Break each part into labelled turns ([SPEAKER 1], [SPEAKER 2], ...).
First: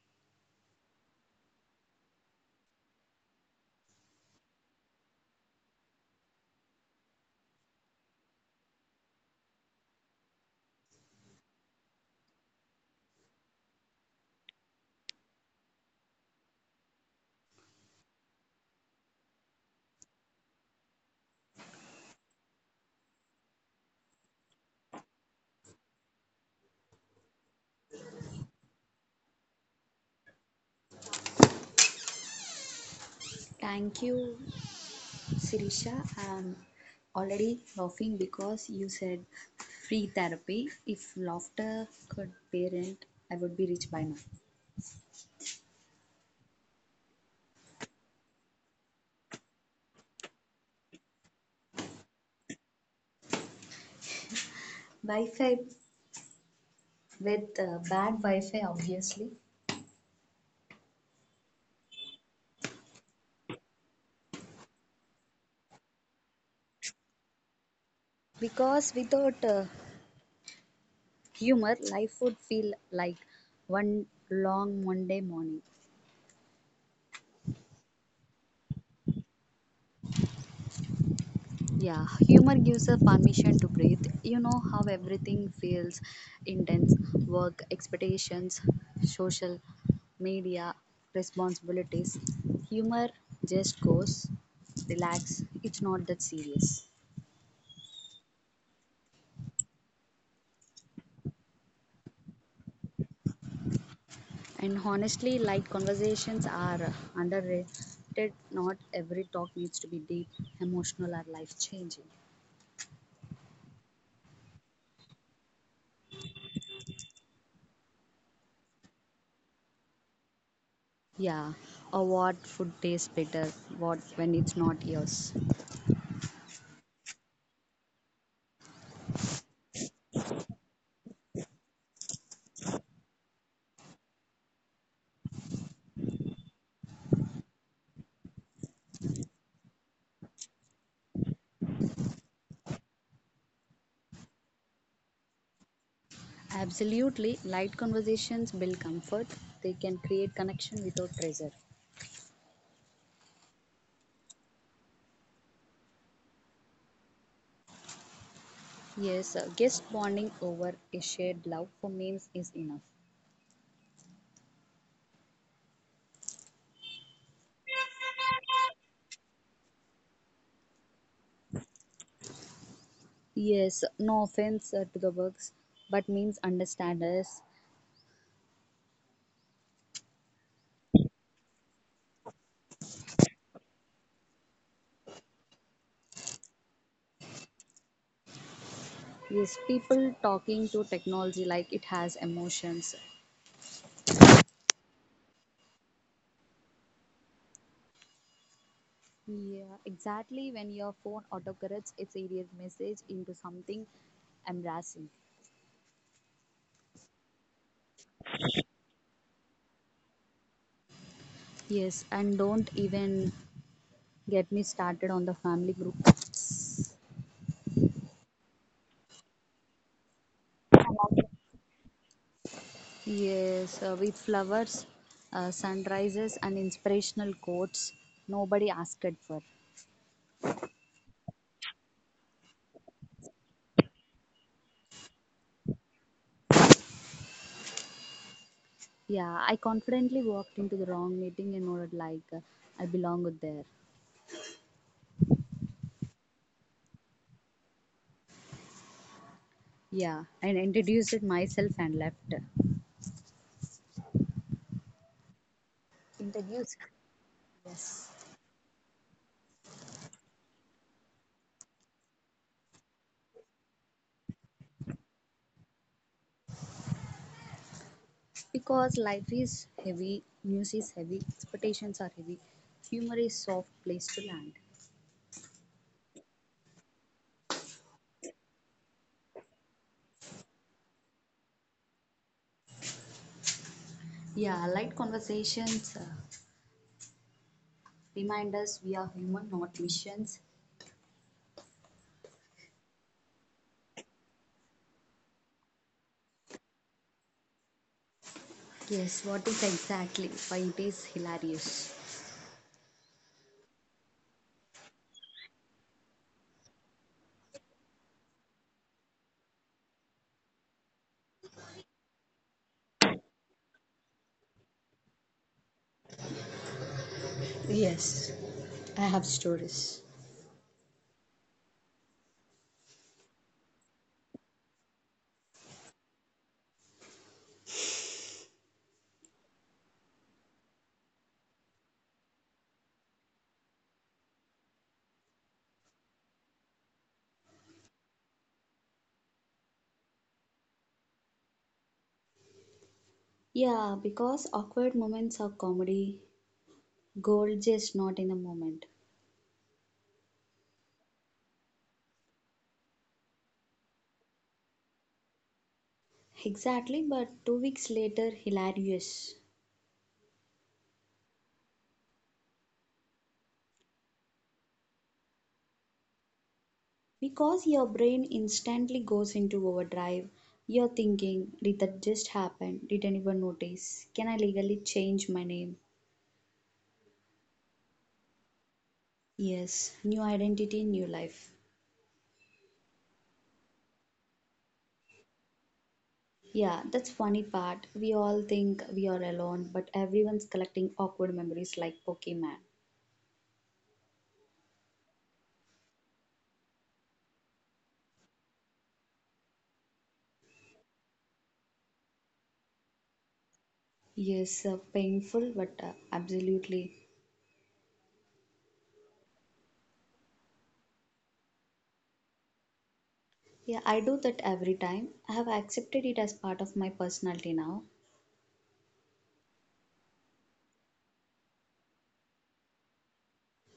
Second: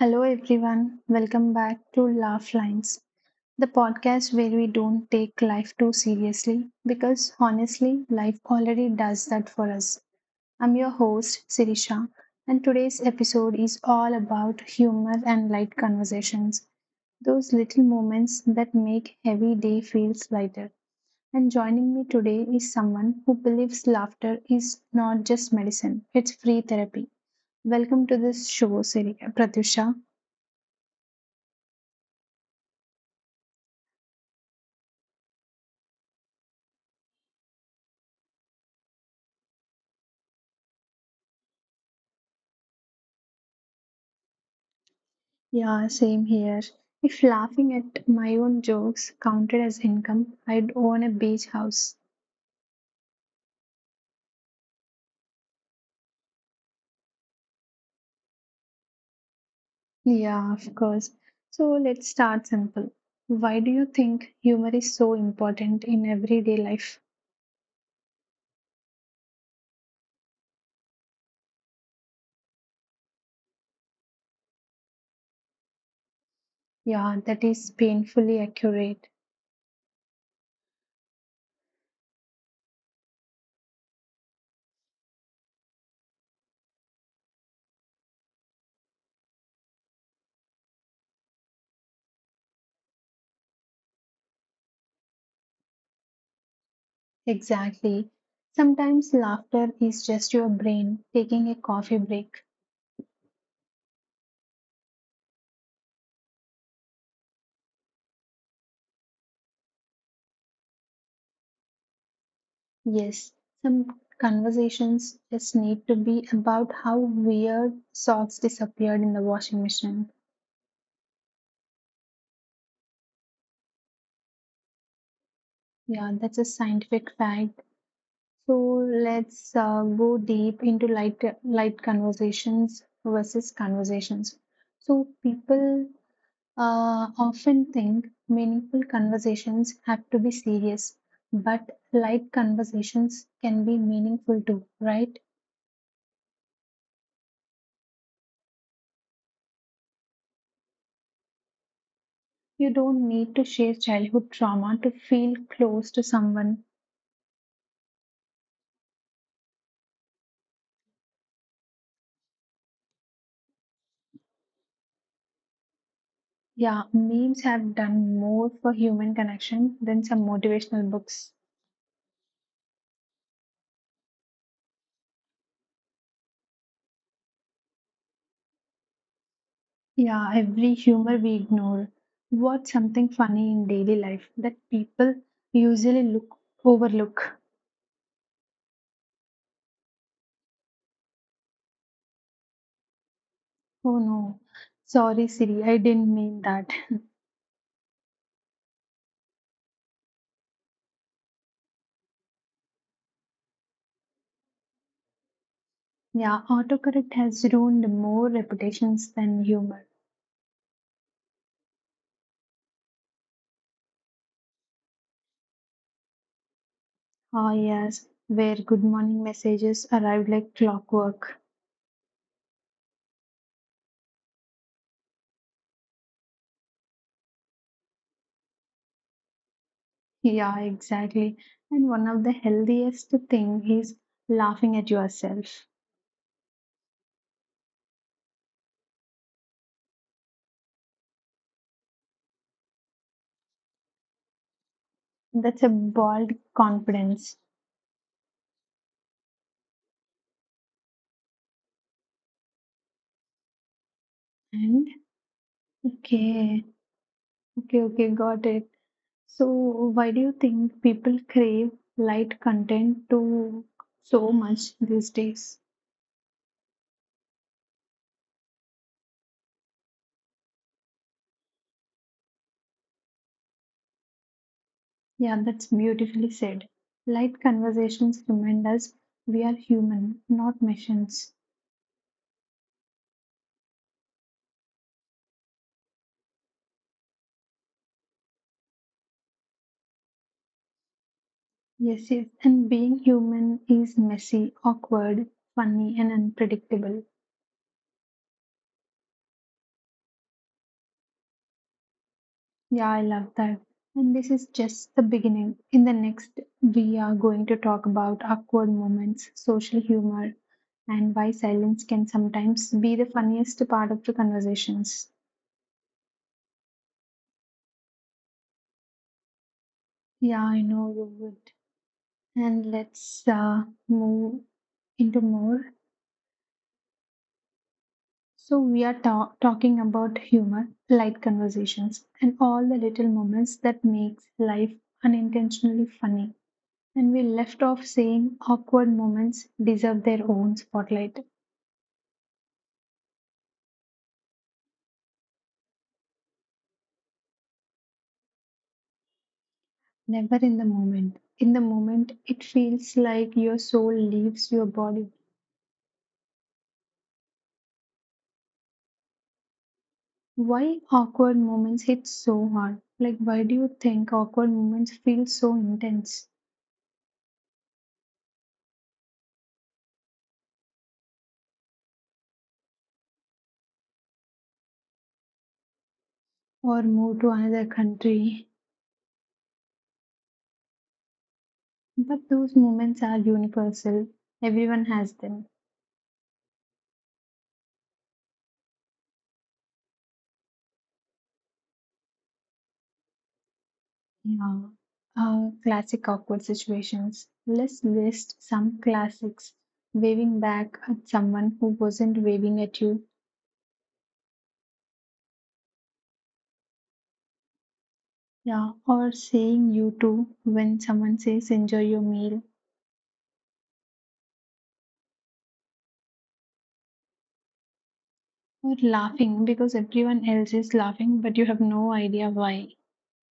[SPEAKER 1] Hello, everyone. Welcome back to Laugh Lines, the podcast where we don't take life too seriously because honestly, life already does that for us. I'm your host, Sirisha, and today's episode is all about humor and light conversations, those little moments that make every day feels lighter. And joining me today is someone who believes laughter is not just medicine, it's free therapy. Welcome to this show, Siri Pratyusha.
[SPEAKER 2] Thank you, Sirisha. I'm already laughing because you said free therapy. If laughter could parent, I would be rich by now.
[SPEAKER 1] Yeah, same here. If laughing at my own jokes counted as income, I'd own a beach house.
[SPEAKER 2] Wi-Fi with bad Wi-Fi, obviously.
[SPEAKER 1] Yeah, of course. So let's start simple. Why do you think humor is so important in everyday life?
[SPEAKER 2] Because without humor, life would feel like one long Monday morning.
[SPEAKER 1] Yeah, that is painfully accurate.
[SPEAKER 2] Yeah, humor gives a permission to breathe. You know how everything feels intense work, expectations, social media, responsibilities. Humor just goes, relax, it's not that serious.
[SPEAKER 1] Exactly. Sometimes laughter is just your brain taking a coffee break.
[SPEAKER 2] And honestly, light conversations are underrated. Not every talk needs to be deep, emotional, or life changing.
[SPEAKER 1] Yes, some conversations just need to be about how weird socks disappeared in the washing machine.
[SPEAKER 2] Yeah, or what food tastes better, what when it's not yours.
[SPEAKER 1] Yeah, that's a scientific fact. So let's go deep into light conversations versus conversations. So people often think meaningful conversations have to be serious, but light conversations can be meaningful too, right?
[SPEAKER 2] Absolutely. Light conversations build comfort. They can create connection without pressure.
[SPEAKER 1] You don't need to share childhood trauma to feel close to someone.
[SPEAKER 2] Yes, guest bonding over a shared love for memes is enough.
[SPEAKER 1] Yeah, memes have done more for human connection than some motivational books.
[SPEAKER 2] Yes, no offense to the works, but memes understand us.
[SPEAKER 1] Yeah, every humor we ignore. What's something funny in daily life that people usually look overlook?
[SPEAKER 2] Yes, people talking to technology like it has emotions.
[SPEAKER 1] Oh no, sorry Siri, I didn't mean that.
[SPEAKER 2] Yeah, exactly. When your phone autocorrects its idiot message into something embarrassing.
[SPEAKER 1] Yeah, autocorrect has ruined more reputations than humor.
[SPEAKER 2] Yes, and don't even get me started on the family group.
[SPEAKER 1] Ah yes, where good morning messages arrive like clockwork.
[SPEAKER 2] Yes, with flowers, sunrises, and inspirational quotes nobody asked for.
[SPEAKER 1] Yeah, exactly. And one of the healthiest thing is laughing at yourself.
[SPEAKER 2] Yeah, I confidently walked into the wrong meeting and nodded like I belong there.
[SPEAKER 1] That's a bold confidence.
[SPEAKER 2] Yeah, and introduced myself and left.
[SPEAKER 1] And
[SPEAKER 2] Introduce.
[SPEAKER 1] okay.
[SPEAKER 2] Yes,
[SPEAKER 1] Okay, okay, got it. So, why do you think people crave light content to so much these days?
[SPEAKER 2] because life is heavy, news is heavy, expectations are heavy, humor is soft place to land.
[SPEAKER 1] Yeah, that's beautifully said. Light conversations remind us we are human, not machines.
[SPEAKER 2] Yeah, light conversations remind us we are human, not missions.
[SPEAKER 1] Yes, yes, and being human is messy, awkward, funny, and unpredictable.
[SPEAKER 2] Yes, what if exactly? Why it is hilarious.
[SPEAKER 1] Yeah, I love that. And this is just the beginning. In the next, we are going to talk about awkward moments, social humor, and why silence can sometimes be the funniest part of the conversations.
[SPEAKER 2] Yes, I have stories.
[SPEAKER 1] Yeah, I know you would. And let's move into more. So, we are talking about humor, light conversations, and all the little moments that makes life unintentionally funny. And we left off saying awkward moments deserve their own spotlight.
[SPEAKER 2] Yeah, because awkward moments are comedy, gold just not in the moment.
[SPEAKER 1] Never in the moment. In the moment, it feels like your soul leaves your body.
[SPEAKER 2] Exactly, but 2 weeks later, hilarious.
[SPEAKER 1] Why awkward moments hit so hard? Like, why do you think awkward moments feel so intense?
[SPEAKER 2] Because your brain instantly goes into overdrive. You're thinking, did that just happen? Did anyone notice? Can I legally change my name?
[SPEAKER 1] Or move to another country?
[SPEAKER 2] Yes, new identity, new life.
[SPEAKER 1] But those moments are universal. Everyone has them.
[SPEAKER 2] Yeah, that's funny part. We all think we are alone, but everyone's collecting awkward memories like Pokemon.
[SPEAKER 1] Yeah. Classic awkward situations. Let's list some classics. Waving back at someone who wasn't waving at you.
[SPEAKER 2] Yes, painful, but absolutely.
[SPEAKER 1] Yeah. Or saying you too when someone says enjoy your meal.
[SPEAKER 2] Yeah, I do that every time. I have accepted it as part of my personality now.
[SPEAKER 1] Or laughing because everyone else is laughing but you have no idea why.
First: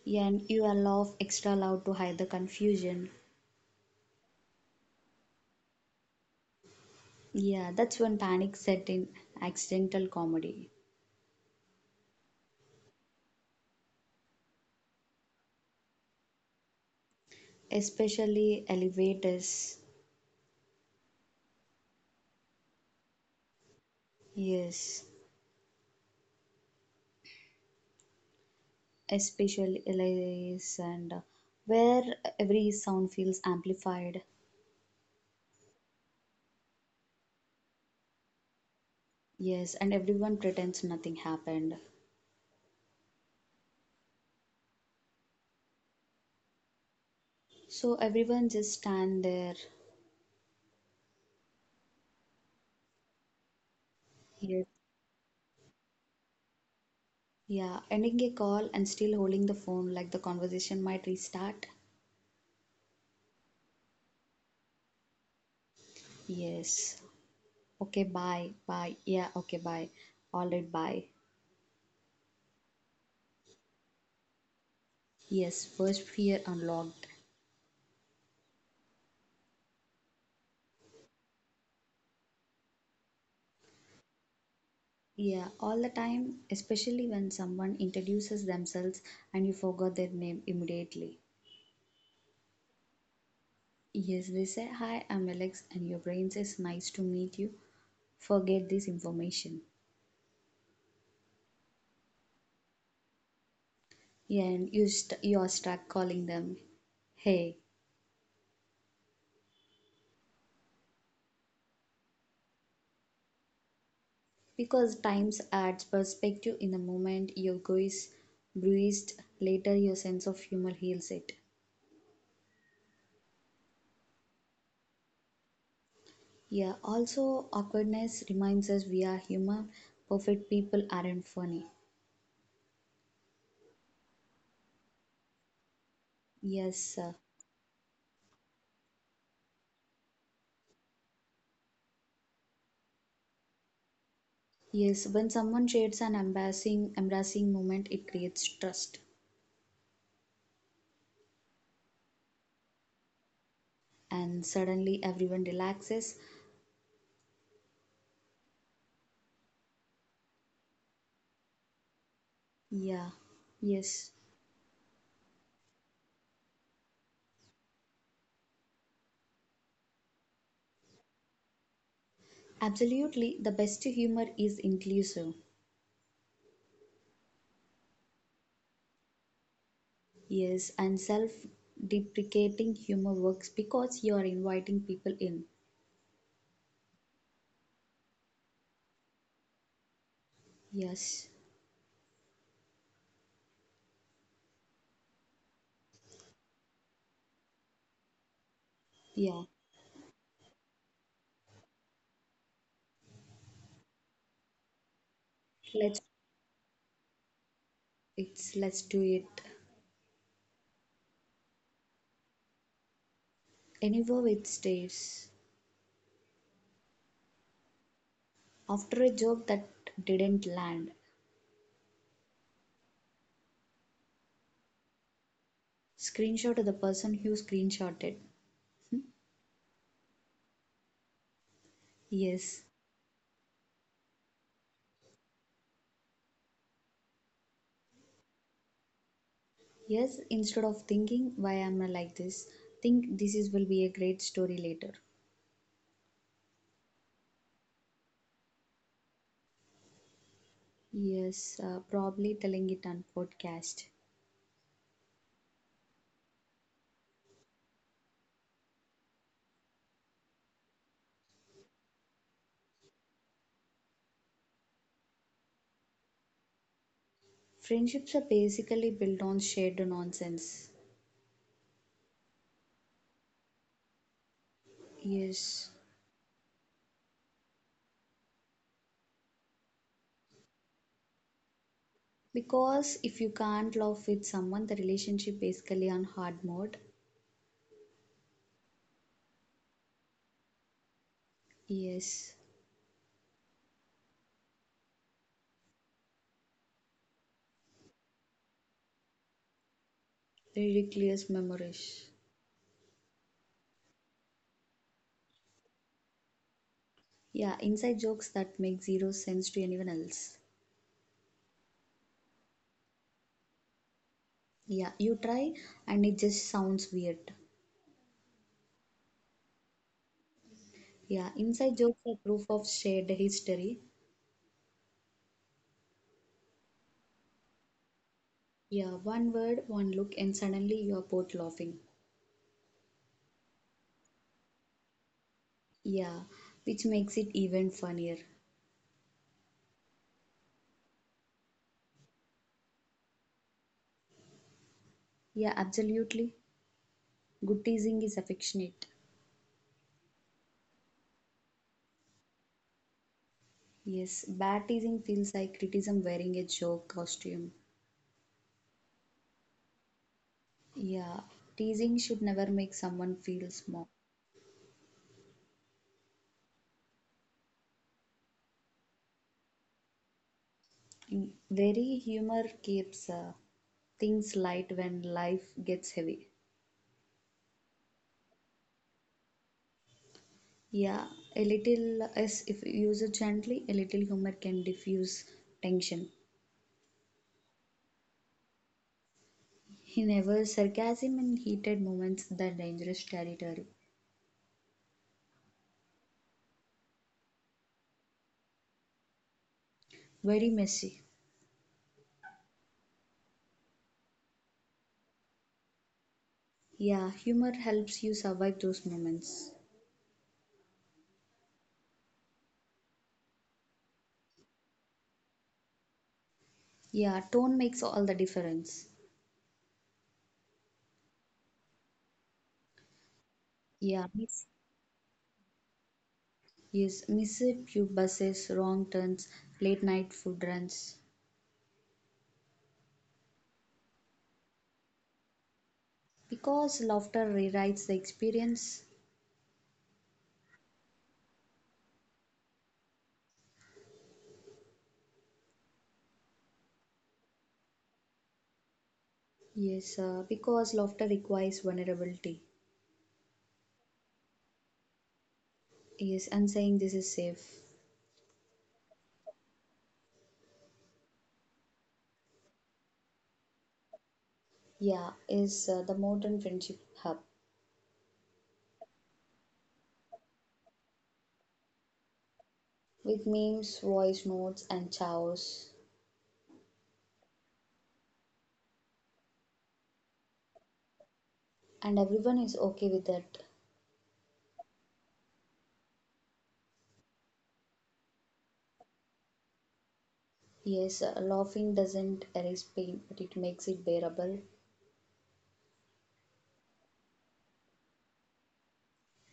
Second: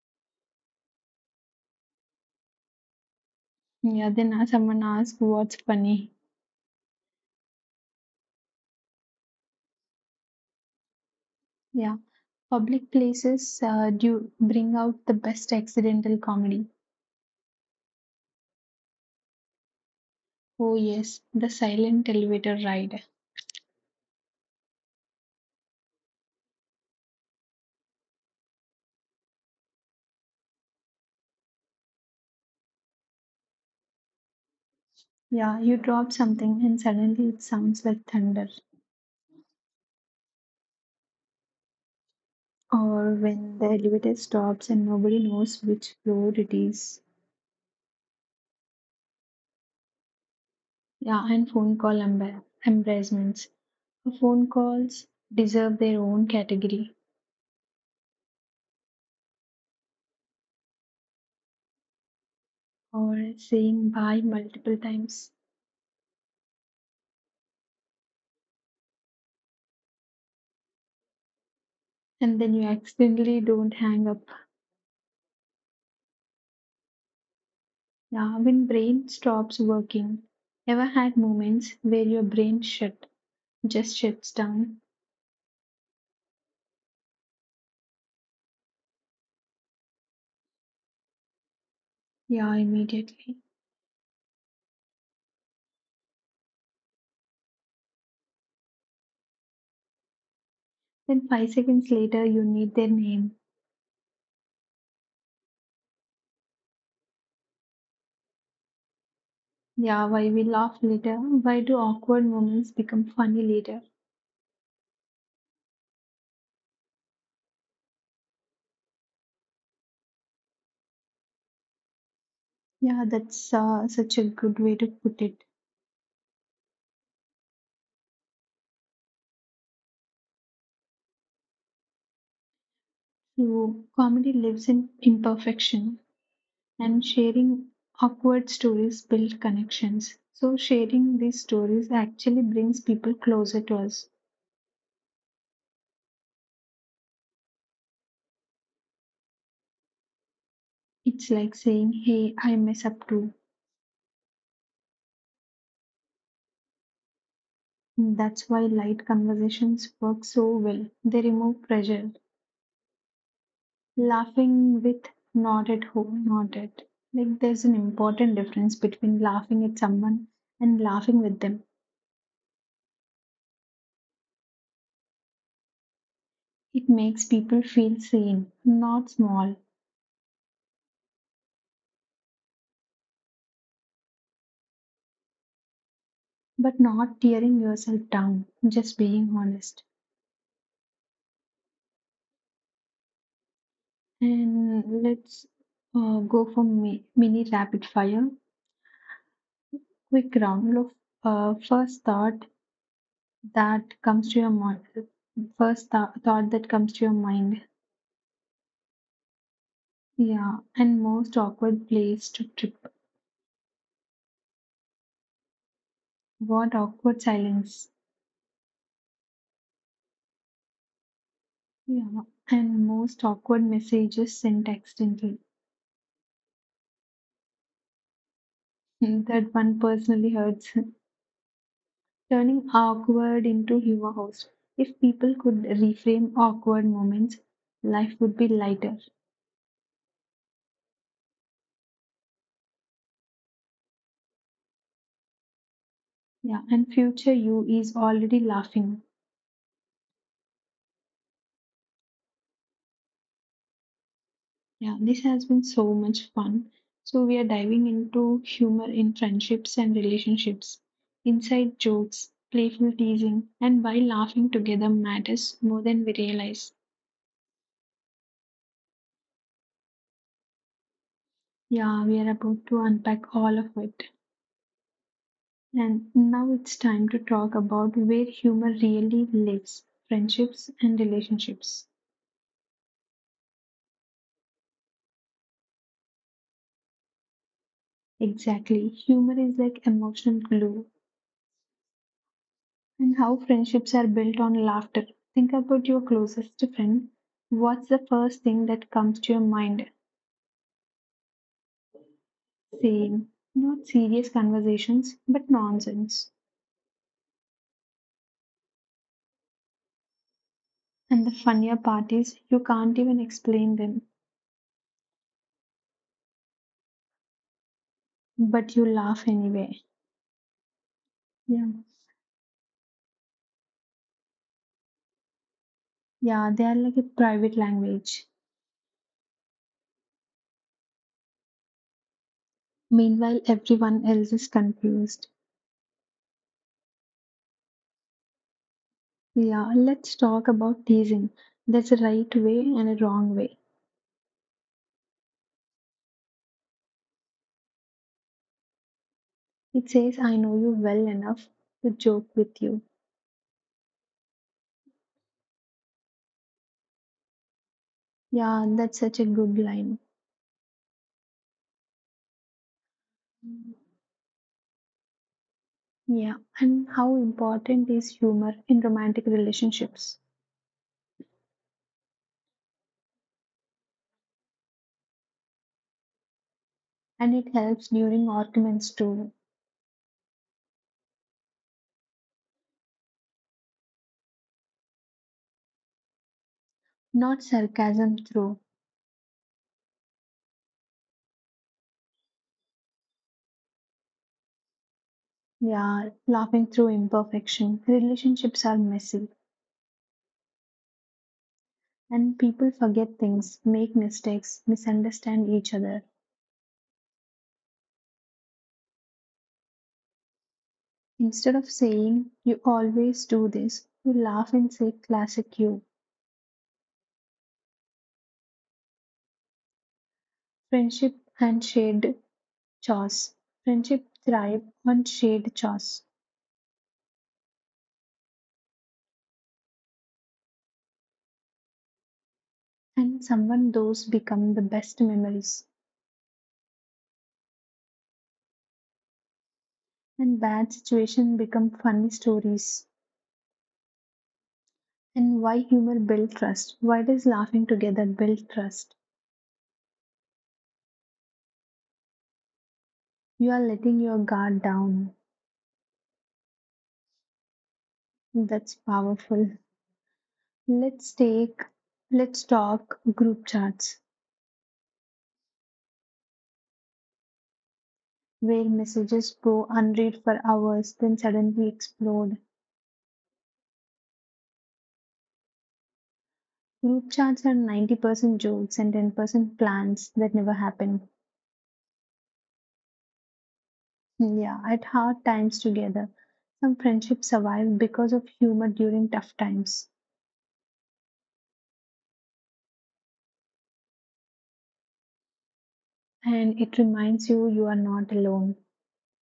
[SPEAKER 2] Yeah, and you laugh extra loud to hide the confusion.
[SPEAKER 1] Yeah. Then someone asks what's funny.
[SPEAKER 2] Yeah, that's when panic set in accidental comedy,
[SPEAKER 1] Yeah. Public places do bring out the best accidental comedy.
[SPEAKER 2] especially elevators.
[SPEAKER 1] Oh, yes, the silent elevator ride.
[SPEAKER 2] Yes, especially elevators and where every sound feels amplified.
[SPEAKER 1] Yeah, you drop something and suddenly it sounds like thunder.
[SPEAKER 2] Yes, and everyone pretends nothing happened.
[SPEAKER 1] Or when the elevator stops and nobody knows which floor it is.
[SPEAKER 2] So everyone just stand there.
[SPEAKER 1] Yeah, and phone call embarrassments. Phone
[SPEAKER 2] Yes.
[SPEAKER 1] calls deserve their own category.
[SPEAKER 2] Yeah, ending a call and still holding the phone like the conversation might restart.
[SPEAKER 1] Or saying bye multiple times
[SPEAKER 2] Yes. Okay, bye. Bye. Yeah, okay, bye. All right, bye.
[SPEAKER 1] and then you accidentally don't hang up.
[SPEAKER 2] Yes, first fear unlocked.
[SPEAKER 1] Yeah, when brain stops working. Ever had moments where your brain shut just shuts down?
[SPEAKER 2] Yeah, all the time, especially when someone introduces themselves and you forgot their name immediately.
[SPEAKER 1] Yeah, immediately.
[SPEAKER 2] Yes, they say, Hi, I'm Alex, and your brain says, Nice to meet you. Forget this information.
[SPEAKER 1] Then 5 seconds later you need their name.
[SPEAKER 2] Yeah, and you are stuck calling them hey.
[SPEAKER 1] Yeah, why we laugh later? Why do awkward moments become funny later?
[SPEAKER 2] Because times adds perspective. In the moment your go is bruised, later your sense of humor heals it.
[SPEAKER 1] Yeah, that's such a good way to put it.
[SPEAKER 2] Yeah, also awkwardness reminds us we are human. Perfect people aren't funny.
[SPEAKER 1] So, comedy lives in imperfection,
[SPEAKER 2] Yes
[SPEAKER 1] and
[SPEAKER 2] sir.
[SPEAKER 1] sharing awkward stories build connections. So, sharing these stories actually brings people closer to us.
[SPEAKER 2] Yes, when someone shares an embarrassing moment, it creates trust.
[SPEAKER 1] It's like saying, Hey, I mess up too.
[SPEAKER 2] And suddenly everyone relaxes.
[SPEAKER 1] That's why light conversations work so well. They remove pressure.
[SPEAKER 2] Yeah. Yes.
[SPEAKER 1] Laughing with not at home, not at. Like there's an important difference between laughing at someone and laughing with them.
[SPEAKER 2] Absolutely, the best humor is inclusive.
[SPEAKER 1] It makes people feel sane, not small,
[SPEAKER 2] Yes, and self deprecating humor works because you're inviting people in.
[SPEAKER 1] but not tearing yourself down, just being honest.
[SPEAKER 2] Yes.
[SPEAKER 1] And let's go for mini rapid fire.
[SPEAKER 2] Yeah.
[SPEAKER 1] Quick round of first thought that comes to your mind. First
[SPEAKER 2] Let's
[SPEAKER 1] thought that comes to your mind.
[SPEAKER 2] let's do it.
[SPEAKER 1] Yeah, and most awkward place to trip.
[SPEAKER 2] Anywhere it stays.
[SPEAKER 1] What awkward silence.
[SPEAKER 2] After a joke that didn't land.
[SPEAKER 1] Yeah. And most awkward messages sent accidentally.
[SPEAKER 2] Screenshot of the person who screenshotted.
[SPEAKER 1] Hmm, that one personally hurts.
[SPEAKER 2] Yes.
[SPEAKER 1] Turning awkward into humor host. If people could reframe awkward moments, life would be lighter.
[SPEAKER 2] Yes, instead of thinking why am I like this, think this is will be a great story later.
[SPEAKER 1] Yeah. And future you is already laughing.
[SPEAKER 2] Yes, probably telling it on podcast.
[SPEAKER 1] Yeah. This has been so much fun. So we are diving into humor in friendships and relationships. Inside jokes, playful teasing, and why laughing together matters more than we realize.
[SPEAKER 2] Friendships are basically built on shared nonsense.
[SPEAKER 1] Yeah, we are about to unpack all of it.
[SPEAKER 2] Yes.
[SPEAKER 1] And now it's time to talk about where humor really lives friendships and relationships.
[SPEAKER 2] Because if you can't love with someone, the relationship basically on hard mode.
[SPEAKER 1] Exactly. Humor is like emotional glue,
[SPEAKER 2] Yes,
[SPEAKER 1] and how friendships are built on laughter. Think about your closest friend. What's the first thing that comes to your mind?
[SPEAKER 2] ridiculous memories.
[SPEAKER 1] Same. Not serious conversations, but nonsense.
[SPEAKER 2] Yeah, inside jokes that make zero sense to anyone else.
[SPEAKER 1] And the funnier part is you can't even explain them,
[SPEAKER 2] Yeah, you try and it just sounds weird.
[SPEAKER 1] but you laugh anyway.
[SPEAKER 2] Yeah,
[SPEAKER 1] Yeah.
[SPEAKER 2] inside jokes are proof of shared history.
[SPEAKER 1] Yeah, they are like a private language.
[SPEAKER 2] Yeah, one word, one look, and suddenly you are both laughing.
[SPEAKER 1] Meanwhile, everyone else is confused.
[SPEAKER 2] Yeah, which makes it even funnier.
[SPEAKER 1] Yeah, let's talk about teasing. There's a right way and a wrong way.
[SPEAKER 2] Yeah, absolutely. Good teasing is affectionate.
[SPEAKER 1] It says, I know you well enough to joke with you.
[SPEAKER 2] Yes, bad teasing feels like criticism wearing a joke costume.
[SPEAKER 1] Yeah, that's such a good line.
[SPEAKER 2] Yeah, teasing should never make someone feel small.
[SPEAKER 1] Yeah, and how important is humor in romantic relationships?
[SPEAKER 2] Very humor keeps things light when life gets heavy.
[SPEAKER 1] And it helps during arguments too,
[SPEAKER 2] Yeah, a little, as if used gently, a little humor can diffuse tension.
[SPEAKER 1] not sarcasm through.
[SPEAKER 2] He never sarcasm in heated moments the dangerous territory.
[SPEAKER 1] Yeah, laughing through imperfection. Relationships are messy.
[SPEAKER 2] Very messy.
[SPEAKER 1] And people forget things, make mistakes, misunderstand each other.
[SPEAKER 2] Yeah, humor helps you survive those moments.
[SPEAKER 1] Instead of saying, you always do this, you laugh and say, classic you.
[SPEAKER 2] Yeah, tone makes all the difference.
[SPEAKER 1] Friendship and shared chores. Friendship
[SPEAKER 2] Yeah,
[SPEAKER 1] thrive on shared chores.
[SPEAKER 2] yes, missed tube buses, wrong turns, late night food runs.
[SPEAKER 1] And someone those become the best memories.
[SPEAKER 2] Because laughter rewrites the experience.
[SPEAKER 1] And bad situations become funny stories. And why humor build trust? Why does laughing together build trust?
[SPEAKER 2] Yes, because laughter requires vulnerability.
[SPEAKER 1] You are letting your guard down.
[SPEAKER 2] Yes, I'm saying this is safe.
[SPEAKER 1] That's powerful. Let's take, let's talk group chats
[SPEAKER 2] Yeah, is the modern friendship hub
[SPEAKER 1] where messages go unread for hours, then suddenly explode.
[SPEAKER 2] with memes, voice notes, and chows.
[SPEAKER 1] Group chats are 90% jokes and 10% plans that never happen.
[SPEAKER 2] And everyone is okay with that.
[SPEAKER 1] Yeah, at hard times together, some friendships survive because of humor during tough times.
[SPEAKER 2] Yes, laughing doesn't erase pain, but it makes it bearable.
[SPEAKER 1] And it reminds you you are not alone.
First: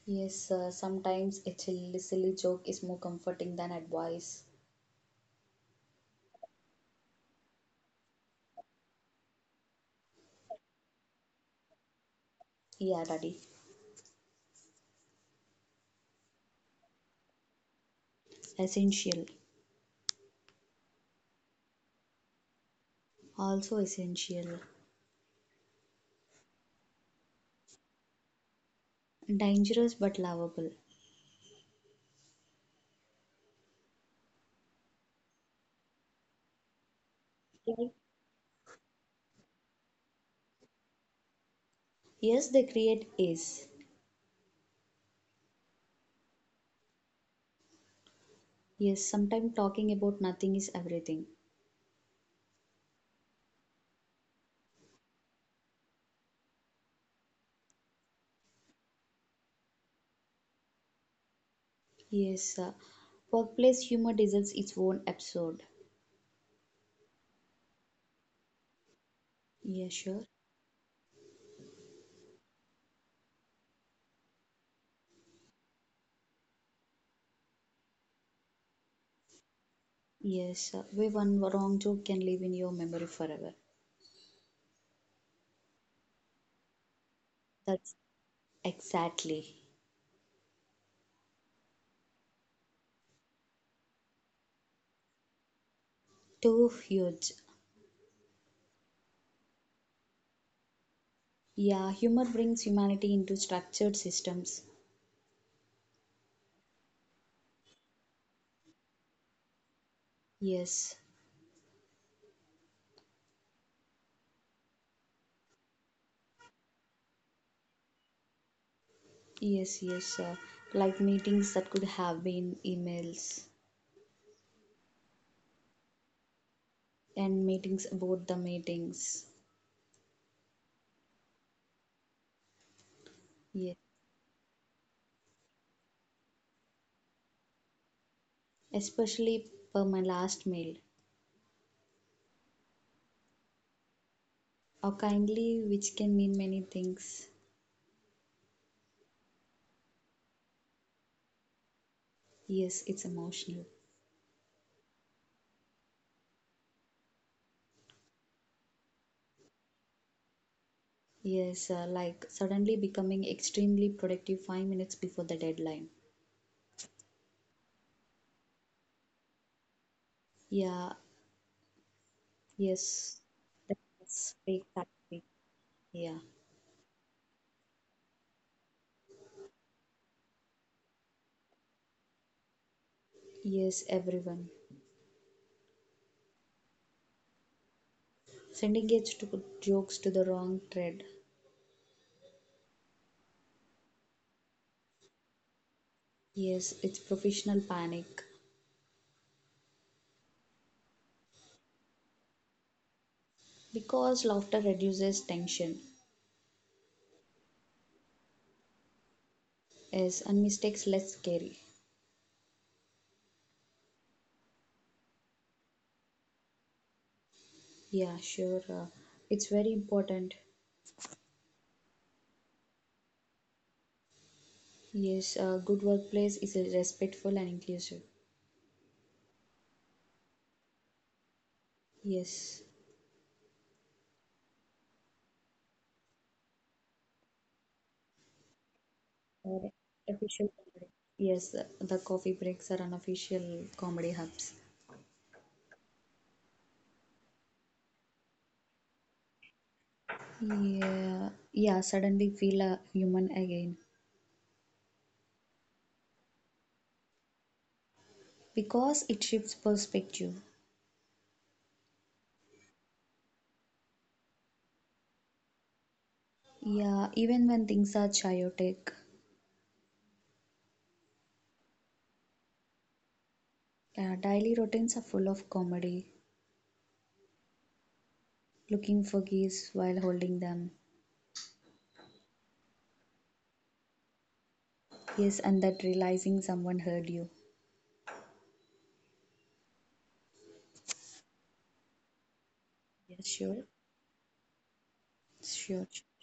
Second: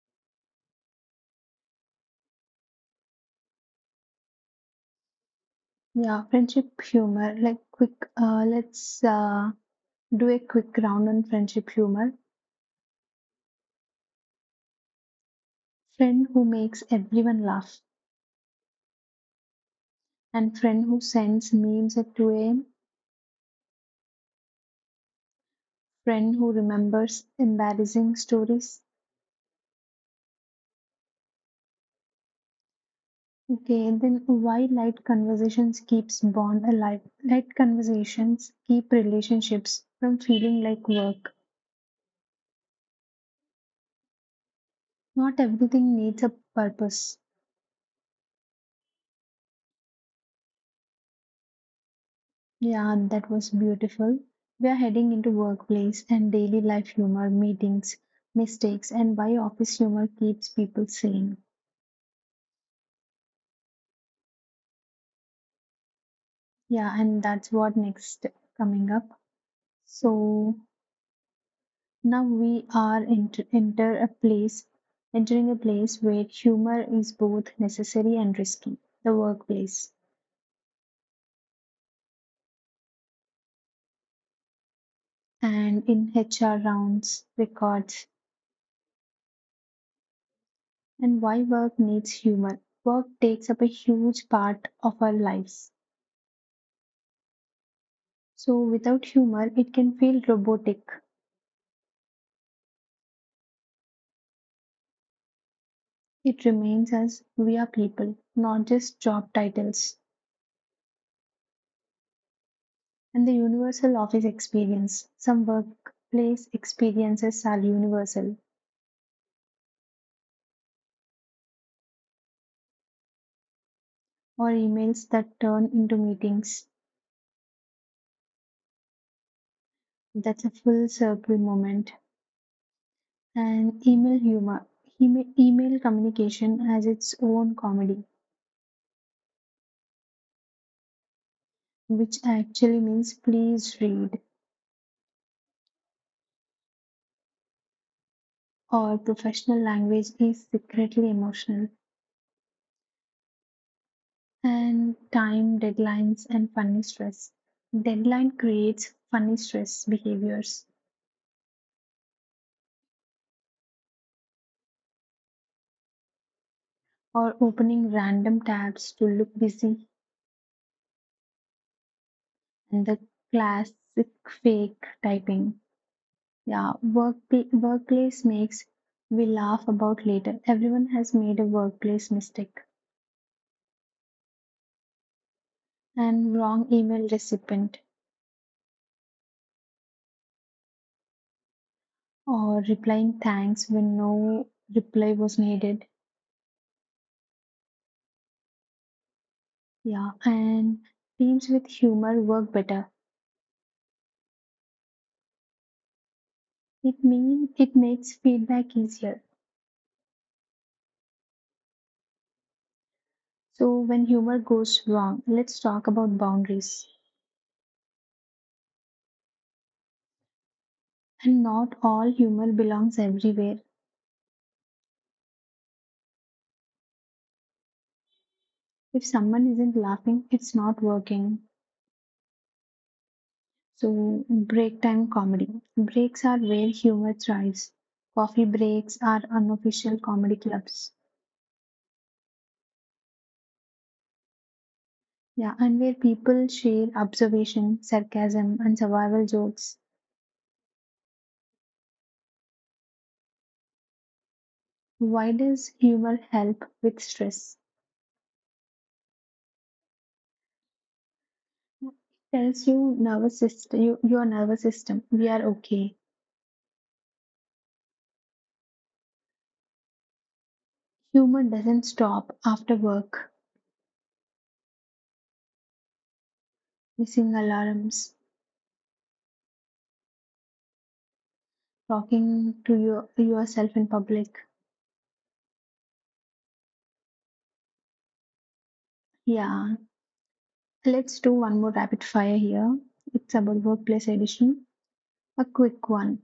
[SPEAKER 2] Yes, sometimes a chill, silly joke is more comforting than advice.
[SPEAKER 1] Yeah, friendship humor. Like quick, let's do a quick round on friendship humor.
[SPEAKER 2] Yeah, Daddy.
[SPEAKER 1] Friend who makes everyone laugh.
[SPEAKER 2] Essential.
[SPEAKER 1] And friend who sends memes at 2 a.m.,
[SPEAKER 2] Also essential.
[SPEAKER 1] friend who remembers embarrassing stories.
[SPEAKER 2] Dangerous but lovable.
[SPEAKER 1] Okay, then why light conversations keeps bond alive? Light
[SPEAKER 2] Like,
[SPEAKER 1] conversations keep relationships from feeling like work.
[SPEAKER 2] yes, they create is.
[SPEAKER 1] Not everything needs a purpose.
[SPEAKER 2] Yes, sometimes talking about nothing is everything.
[SPEAKER 1] Yeah, that was beautiful. We are heading into workplace and daily life humor, meetings, mistakes, and why office humor keeps people sane.
[SPEAKER 2] Yes, workplace humor deserves its own episode.
[SPEAKER 1] Yeah, and that's what next coming up.
[SPEAKER 2] Yeah, sure.
[SPEAKER 1] So now we are entering a place where humor is both necessary and risky, the workplace.
[SPEAKER 2] Yes, where one wrong joke can live in your memory forever.
[SPEAKER 1] And in HR rounds,
[SPEAKER 2] That's
[SPEAKER 1] records,
[SPEAKER 2] exactly.
[SPEAKER 1] and why work needs humor. Work takes up a huge part of our lives.
[SPEAKER 2] Too huge.
[SPEAKER 1] So without humor, it can feel robotic.
[SPEAKER 2] Yeah, humor brings humanity into structured systems.
[SPEAKER 1] It remains as we are people, not just job titles.
[SPEAKER 2] Yes,
[SPEAKER 1] And the universal office experience. Some workplace experiences are universal
[SPEAKER 2] Yes, yes, like meetings that could have been emails
[SPEAKER 1] or emails that turn into meetings.
[SPEAKER 2] and meetings about the meetings.
[SPEAKER 1] That's a full circle moment.
[SPEAKER 2] Yes,
[SPEAKER 1] And email humor. Email communication has its own comedy,
[SPEAKER 2] especially per my last mail
[SPEAKER 1] which actually means please read,
[SPEAKER 2] or kindly, which can mean many things.
[SPEAKER 1] or professional language is secretly emotional.
[SPEAKER 2] Yes, it's emotional.
[SPEAKER 1] And time, deadlines, and funny stress. Deadline creates funny stress behaviors,
[SPEAKER 2] Yes, like suddenly becoming extremely productive 5 minutes before the deadline.
[SPEAKER 1] or opening random tabs to look busy,
[SPEAKER 2] Yeah,
[SPEAKER 1] and the
[SPEAKER 2] yes,
[SPEAKER 1] classic
[SPEAKER 2] that's fake
[SPEAKER 1] fake
[SPEAKER 2] tactic.
[SPEAKER 1] typing.
[SPEAKER 2] Yeah,
[SPEAKER 1] Yeah, workplace makes we laugh about later. Everyone has made a workplace mistake
[SPEAKER 2] yes, everyone
[SPEAKER 1] and wrong email recipient
[SPEAKER 2] sending it to jokes to the wrong thread.
[SPEAKER 1] or replying thanks when no reply was needed.
[SPEAKER 2] Yes, it's professional panic.
[SPEAKER 1] Yeah, and teams with humor work better.
[SPEAKER 2] Because laughter reduces tension
[SPEAKER 1] It mean it makes feedback easier.
[SPEAKER 2] is and mistakes less scary.
[SPEAKER 1] So when humor goes wrong, let's talk about boundaries.
[SPEAKER 2] Yeah, sure. It's very important.
[SPEAKER 1] And not all humor belongs everywhere.
[SPEAKER 2] Yes, a good workplace is respectful and inclusive.
[SPEAKER 1] If someone isn't laughing, it's not working.
[SPEAKER 2] Yes,
[SPEAKER 1] So, break time comedy. Breaks are where humor thrives. Coffee breaks are
[SPEAKER 2] or
[SPEAKER 1] unofficial comedy
[SPEAKER 2] official comedy.
[SPEAKER 1] clubs.
[SPEAKER 2] Yes, the coffee breaks are unofficial comedy hubs.
[SPEAKER 1] Yeah, and where people share observation, sarcasm, and survival jokes.
[SPEAKER 2] Yeah, yeah, suddenly feel a human again
[SPEAKER 1] Why does humor help with stress?
[SPEAKER 2] because it shifts perspective.
[SPEAKER 1] Tells you nervous system, you, your nervous system, we are okay.
[SPEAKER 2] Yeah, even when things are chaotic,
[SPEAKER 1] Humor doesn't stop after work,
[SPEAKER 2] yeah, daily routines are full of comedy.
[SPEAKER 1] missing alarms,
[SPEAKER 2] Looking for keys while holding them.
[SPEAKER 1] talking to yourself in public.
[SPEAKER 2] Yes, and that realizing someone heard you.
[SPEAKER 1] Yeah, let's do one more rapid fire here.
[SPEAKER 2] Yes,
[SPEAKER 1] It's about
[SPEAKER 2] sure.
[SPEAKER 1] workplace edition. A
[SPEAKER 2] Sure.
[SPEAKER 1] quick one.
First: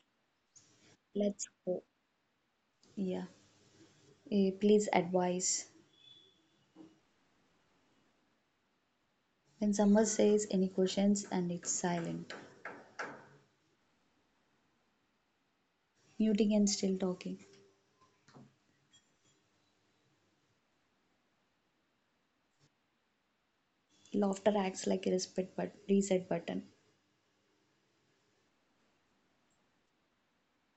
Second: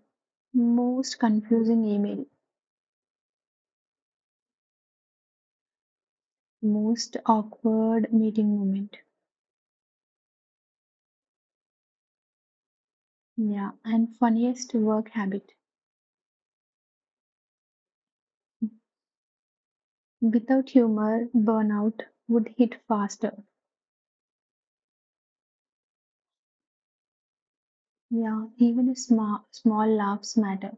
[SPEAKER 1] Most
[SPEAKER 2] Let's
[SPEAKER 1] confusing
[SPEAKER 2] go.
[SPEAKER 1] email,
[SPEAKER 2] Yeah. Please advise.
[SPEAKER 1] most awkward meeting moment.
[SPEAKER 2] When someone says any questions and it's silent,
[SPEAKER 1] Yeah, and funniest work habit.
[SPEAKER 2] muting and still talking.
[SPEAKER 1] Without humor, burnout would hit faster.
[SPEAKER 2] Laughter acts like a respect but reset button.
[SPEAKER 1] Yeah, even a small laughs matter.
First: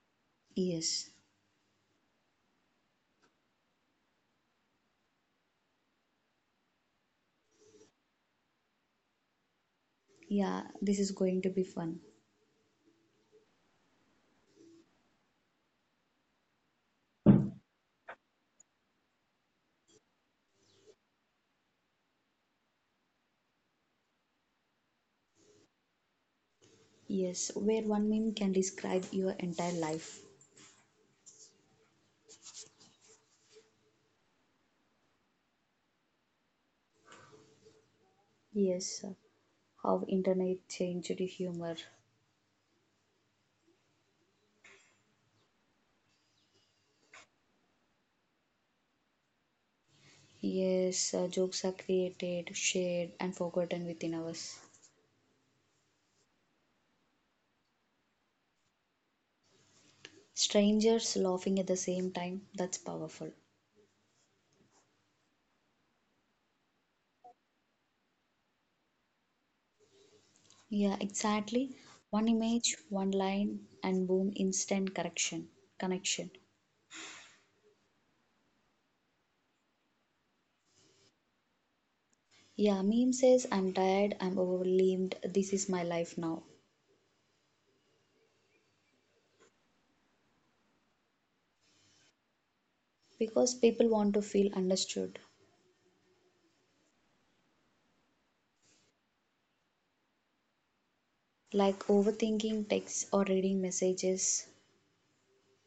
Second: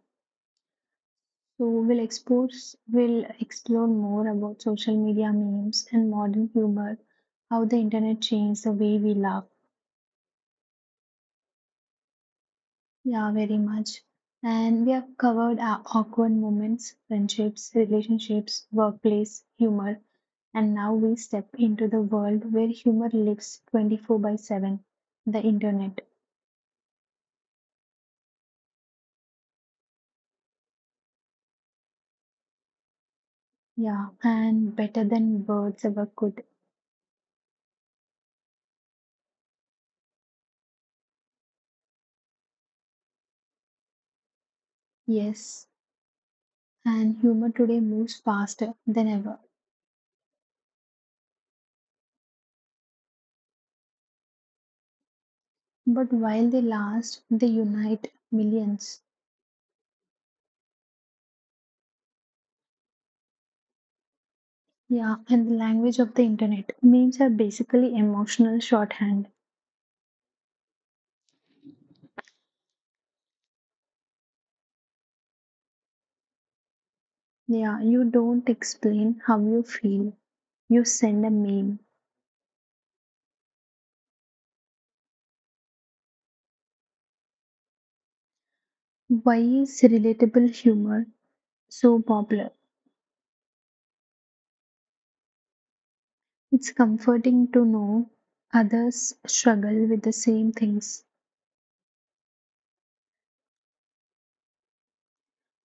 [SPEAKER 2] Yes.
[SPEAKER 1] So we'll explore more about social media memes and modern humor, how the internet changed the way we laugh.
[SPEAKER 2] Yeah, this is going to be fun.
[SPEAKER 1] Yeah, very much. And we have covered our awkward moments, friendships, relationships, workplace, humor. And now we step into the world where humor lives 24 by 7, the internet.
[SPEAKER 2] Yes, where one meme can describe your entire life.
[SPEAKER 1] Yeah, and better than words ever could.
[SPEAKER 2] Yes, how internet changed humor.
[SPEAKER 1] Yes, and humor today moves faster than ever.
[SPEAKER 2] Yes, jokes are created, shared, and forgotten within hours.
[SPEAKER 1] But while they last, they unite millions.
[SPEAKER 2] Strangers laughing at the same time, that's powerful.
[SPEAKER 1] Yeah, and the language of the internet. Memes are basically emotional shorthand.
[SPEAKER 2] Yeah, exactly. One image, one line, and boom, instant correction, connection.
[SPEAKER 1] Yeah, you don't explain how you feel. You send a meme.
[SPEAKER 2] Yeah, meme says, I'm tired, I'm overwhelmed, this is my life now.
[SPEAKER 1] Why is relatable humor so popular?
[SPEAKER 2] Because people want to feel understood.
[SPEAKER 1] It's comforting to know others struggle with the same things
[SPEAKER 2] Like overthinking texts or reading messages.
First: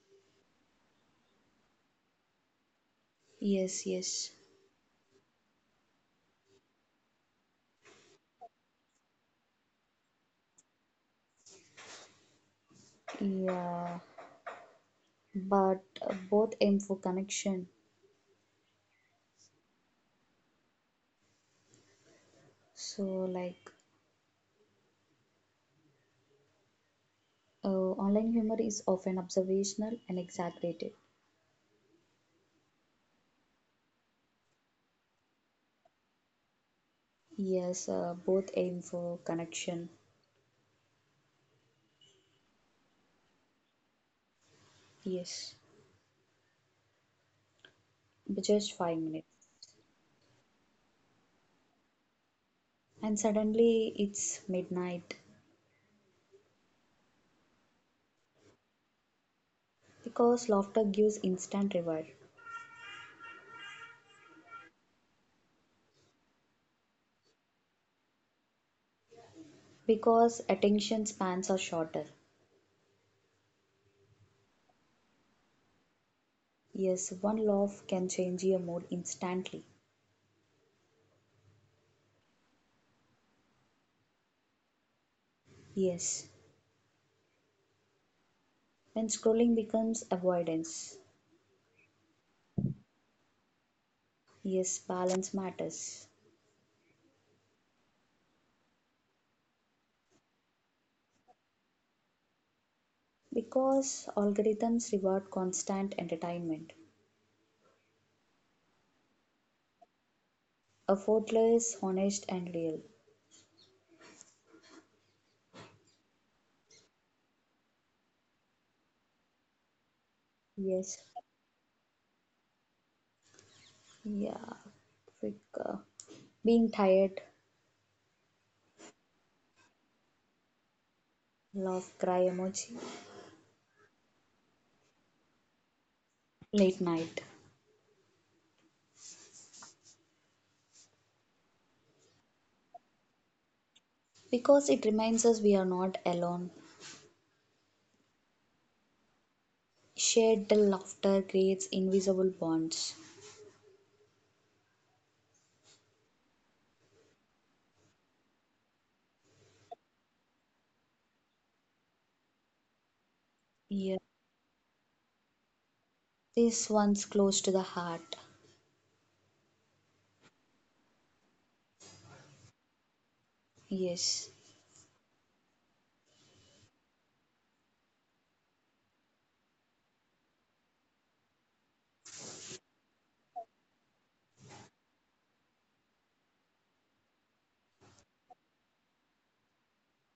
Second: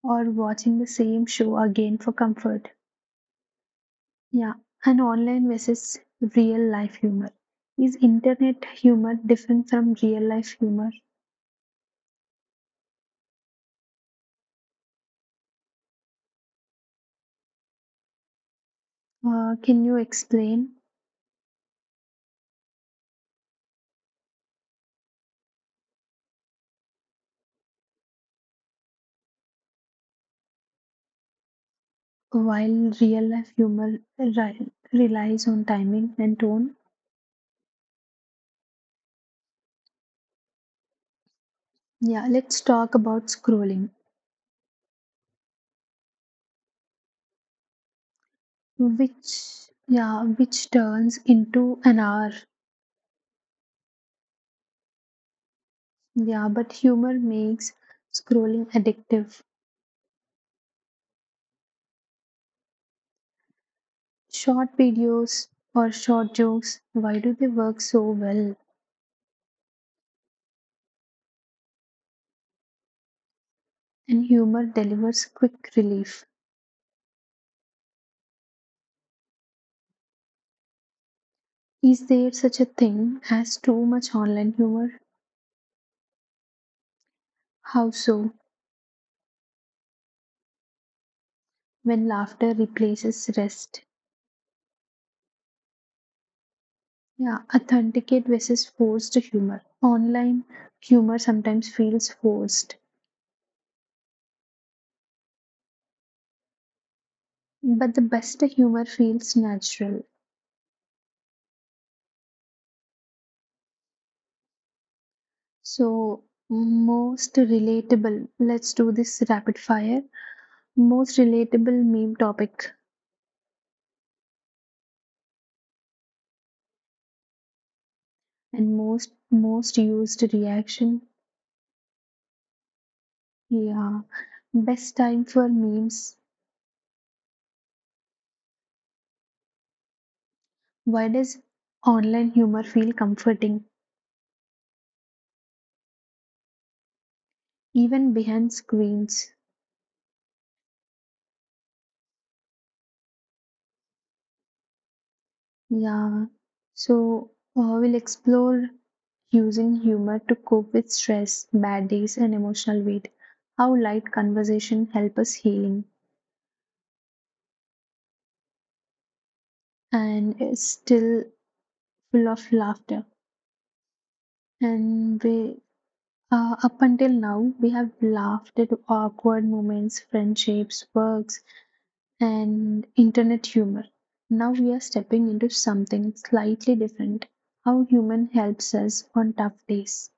[SPEAKER 1] or watching the same show again for comfort.
[SPEAKER 2] Yes, yes.
[SPEAKER 1] Yeah, and online versus real life humor. Is internet humor different from real life humor?
[SPEAKER 2] Yeah, but both aim for connection.
[SPEAKER 1] Can you explain
[SPEAKER 2] So, like, online humor is often observational and exaggerated.
[SPEAKER 1] while real life humor relies on timing and tone?
[SPEAKER 2] Yes, both aim for connection.
[SPEAKER 1] Yeah, let's talk about scrolling,
[SPEAKER 2] Yes, but just 5 minutes.
[SPEAKER 1] which yeah, which turns into an hour.
[SPEAKER 2] And suddenly it's midnight
[SPEAKER 1] Yeah, but humor makes scrolling addictive.
[SPEAKER 2] because laughter gives instant reward.
[SPEAKER 1] Short videos or short jokes, why do they work so well?
[SPEAKER 2] Because attention spans are shorter.
[SPEAKER 1] And humor delivers quick relief.
[SPEAKER 2] Yes, one laugh can change your mood instantly.
[SPEAKER 1] Is there such a thing as too much online humor?
[SPEAKER 2] Yes,
[SPEAKER 1] How so?
[SPEAKER 2] when scrolling becomes avoidance.
[SPEAKER 1] When laughter replaces rest.
[SPEAKER 2] Yes, balance matters.
[SPEAKER 1] Yeah, authenticate versus forced humor. Online humor sometimes feels forced.
[SPEAKER 2] Because algorithms reward constant entertainment.
[SPEAKER 1] But the best humor feels natural,
[SPEAKER 2] A Fotler is honest and real.
[SPEAKER 1] so most relatable. Let's do this rapid fire.
[SPEAKER 2] Yes.
[SPEAKER 1] Most relatable meme topic
[SPEAKER 2] Yeah. Quick. uh, being tired,
[SPEAKER 1] and most used reaction.
[SPEAKER 2] love, cry emoji.
[SPEAKER 1] Yeah, best time for memes.
[SPEAKER 2] Late night.
[SPEAKER 1] Why does online humor feel comforting
[SPEAKER 2] Because it reminds us we are not alone.
[SPEAKER 1] even behind screens?
[SPEAKER 2] Shared laughter creates invisible bonds.
[SPEAKER 1] Yeah, so we'll explore using humor to cope with stress, bad days, and emotional weight. How
[SPEAKER 2] Yeah.
[SPEAKER 1] light conversation help us healing,
[SPEAKER 2] This one's close to the heart.
[SPEAKER 1] and it's still full of laughter.
[SPEAKER 2] Yes.
[SPEAKER 1] And up until now, we have laughed at awkward moments, friendships, works, and internet humor. Now we are stepping into something slightly different. How human helps us on tough days.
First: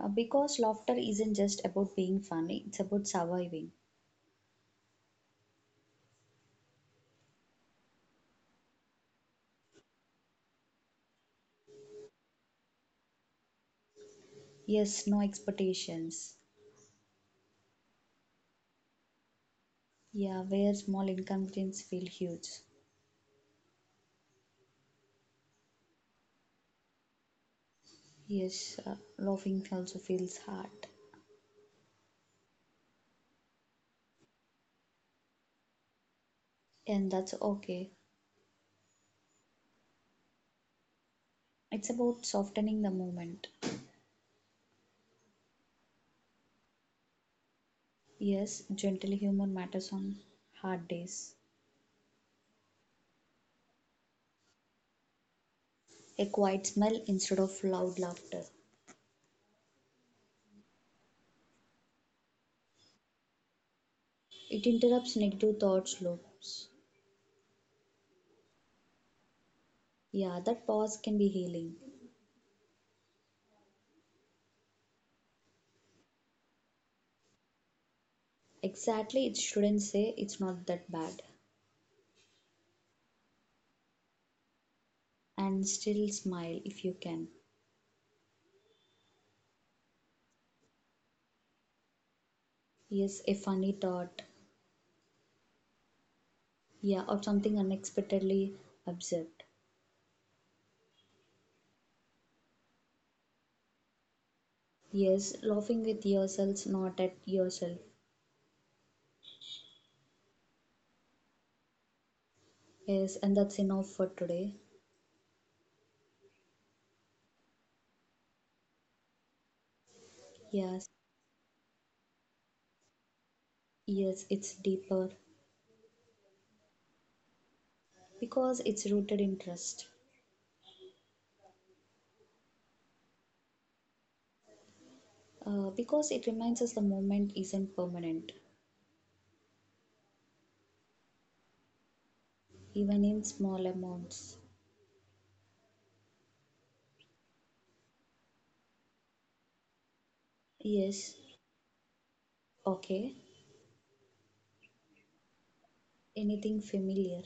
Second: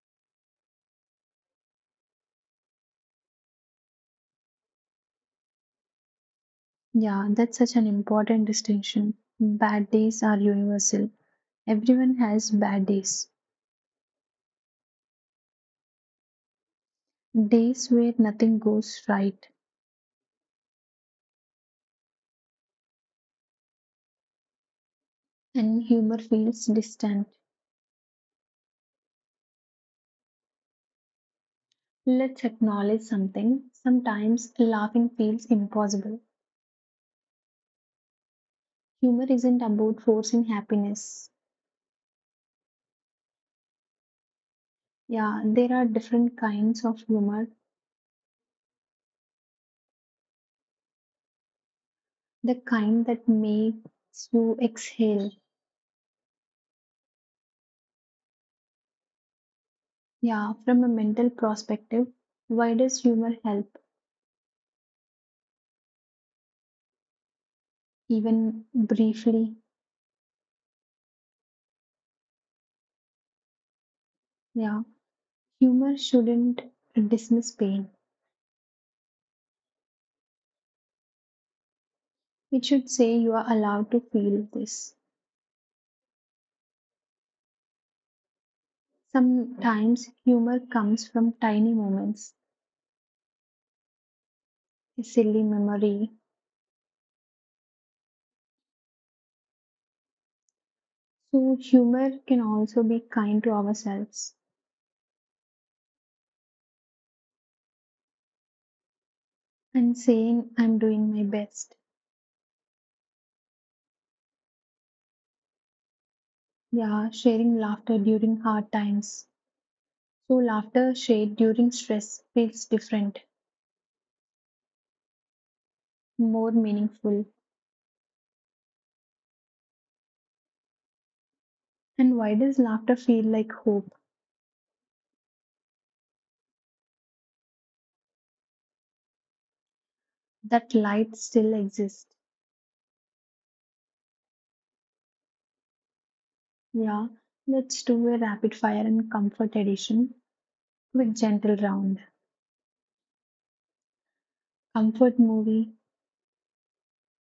[SPEAKER 2] Because laughter isn't just about being funny, it's about surviving.
[SPEAKER 1] Yeah, that's such an important distinction. Bad days are universal. Everyone has bad days,
[SPEAKER 2] Yes, no expectations.
[SPEAKER 1] days where nothing goes right
[SPEAKER 2] Yeah, where small inconvenience feel huge.
[SPEAKER 1] and humor feels distant.
[SPEAKER 2] Yes, laughing also feels hard,
[SPEAKER 1] Let's acknowledge something. Sometimes laughing feels impossible.
[SPEAKER 2] and that's okay.
[SPEAKER 1] Humor isn't about forcing happiness.
[SPEAKER 2] It's about softening the moment.
[SPEAKER 1] Yeah, there are different kinds of humor.
[SPEAKER 2] Yes, gentle humor matters on hard days.
[SPEAKER 1] The kind that makes you exhale.
[SPEAKER 2] A quiet smile instead of loud laughter.
[SPEAKER 1] Yeah, from a mental perspective, why does humor help,
[SPEAKER 2] It interrupts negative thoughts loops.
[SPEAKER 1] even briefly?
[SPEAKER 2] Yeah, that pause can be healing.
[SPEAKER 1] Yeah. Humor shouldn't dismiss pain.
[SPEAKER 2] Exactly, it shouldn't say it's not that bad.
[SPEAKER 1] It should say you are allowed to feel this.
[SPEAKER 2] And still smile if you can.
[SPEAKER 1] Sometimes humor comes from tiny moments,
[SPEAKER 2] Yes, a funny thought.
[SPEAKER 1] a silly memory.
[SPEAKER 2] Yeah, or something unexpectedly absurd.
[SPEAKER 1] So, humor can also be kind to ourselves
[SPEAKER 2] Yes, laughing with yourselves, not at yourself.
[SPEAKER 1] and saying, I'm doing my best.
[SPEAKER 2] Yes, and that's enough for today.
[SPEAKER 1] Yeah, sharing laughter during hard times. So,
[SPEAKER 2] Yes,
[SPEAKER 1] laughter shared during stress feels different,
[SPEAKER 2] yes, it's deeper
[SPEAKER 1] more meaningful.
[SPEAKER 2] because it's rooted in trust.
[SPEAKER 1] And why does laughter feel like hope?
[SPEAKER 2] Because it reminds us the moment isn't permanent,
[SPEAKER 1] That light still exists.
[SPEAKER 2] even in small amounts.
[SPEAKER 1] Yeah, let's do a rapid fire and comfort edition with
[SPEAKER 2] Yes,
[SPEAKER 1] gentle round.
[SPEAKER 2] okay,
[SPEAKER 1] Comfort movie
[SPEAKER 2] anything familiar.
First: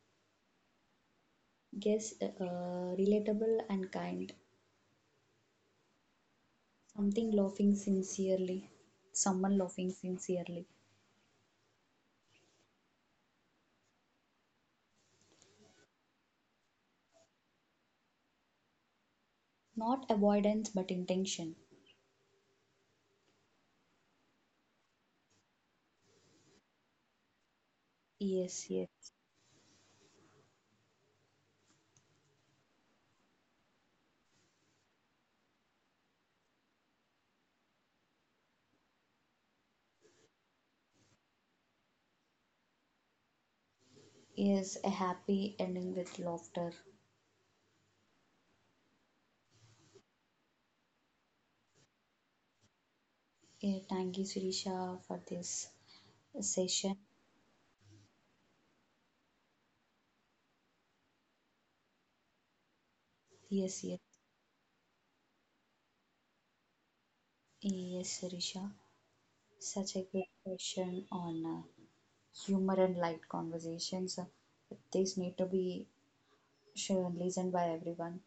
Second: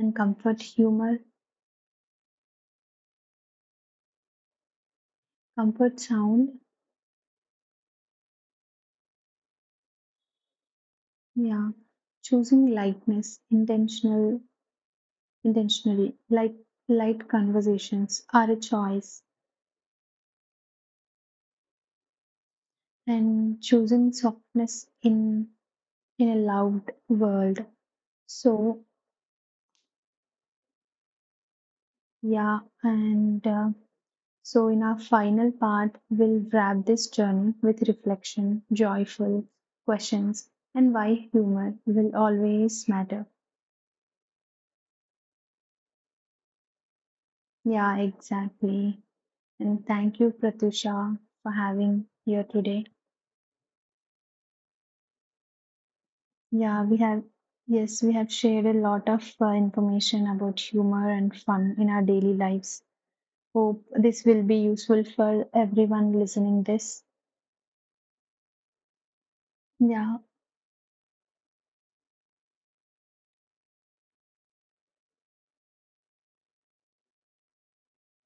[SPEAKER 1] and comfort humor,
[SPEAKER 2] Yes, relatable and kind.
[SPEAKER 1] comfort sound.
[SPEAKER 2] Something laughing sincerely. Someone laughing sincerely.
[SPEAKER 1] Yeah, choosing lightness, intentional, intentionally, like light conversations are a choice,
[SPEAKER 2] Not avoidance but intention.
[SPEAKER 1] and choosing softness in a loud world.
[SPEAKER 2] Yes,
[SPEAKER 1] So
[SPEAKER 2] yes.
[SPEAKER 1] yeah, and So, in our final part, we'll wrap this journey with reflection, joyful questions, and why humor will always matter.
[SPEAKER 2] Is a happy ending with laughter.
[SPEAKER 1] Yeah, exactly. And thank you, Pratusha, for having here today.
[SPEAKER 2] Yeah, thank you, Sirisha, for this
[SPEAKER 1] Yeah,
[SPEAKER 2] session.
[SPEAKER 1] yes, we have shared a lot of information about humor and fun in our daily lives.
[SPEAKER 2] Yes,
[SPEAKER 1] Hope
[SPEAKER 2] yes,
[SPEAKER 1] this will be useful for everyone listening this.
[SPEAKER 2] yes, Sirisha. Such a
[SPEAKER 1] Yeah,
[SPEAKER 2] good session on humor and light conversations. These need to be shown, listened by everyone.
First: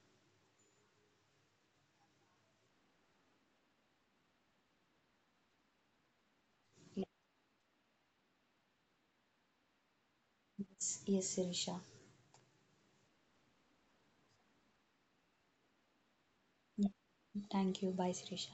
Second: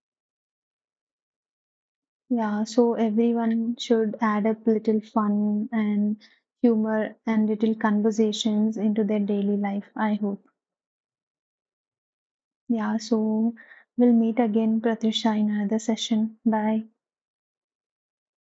[SPEAKER 1] yeah, so everyone should add up little fun and humor and little conversations into their daily life, I hope.
[SPEAKER 2] Yes, yes, Sirisha.
[SPEAKER 1] Yeah, so we'll meet again, Pratisha, in another session. Bye.
[SPEAKER 2] Thank you. Bye, Sirisha.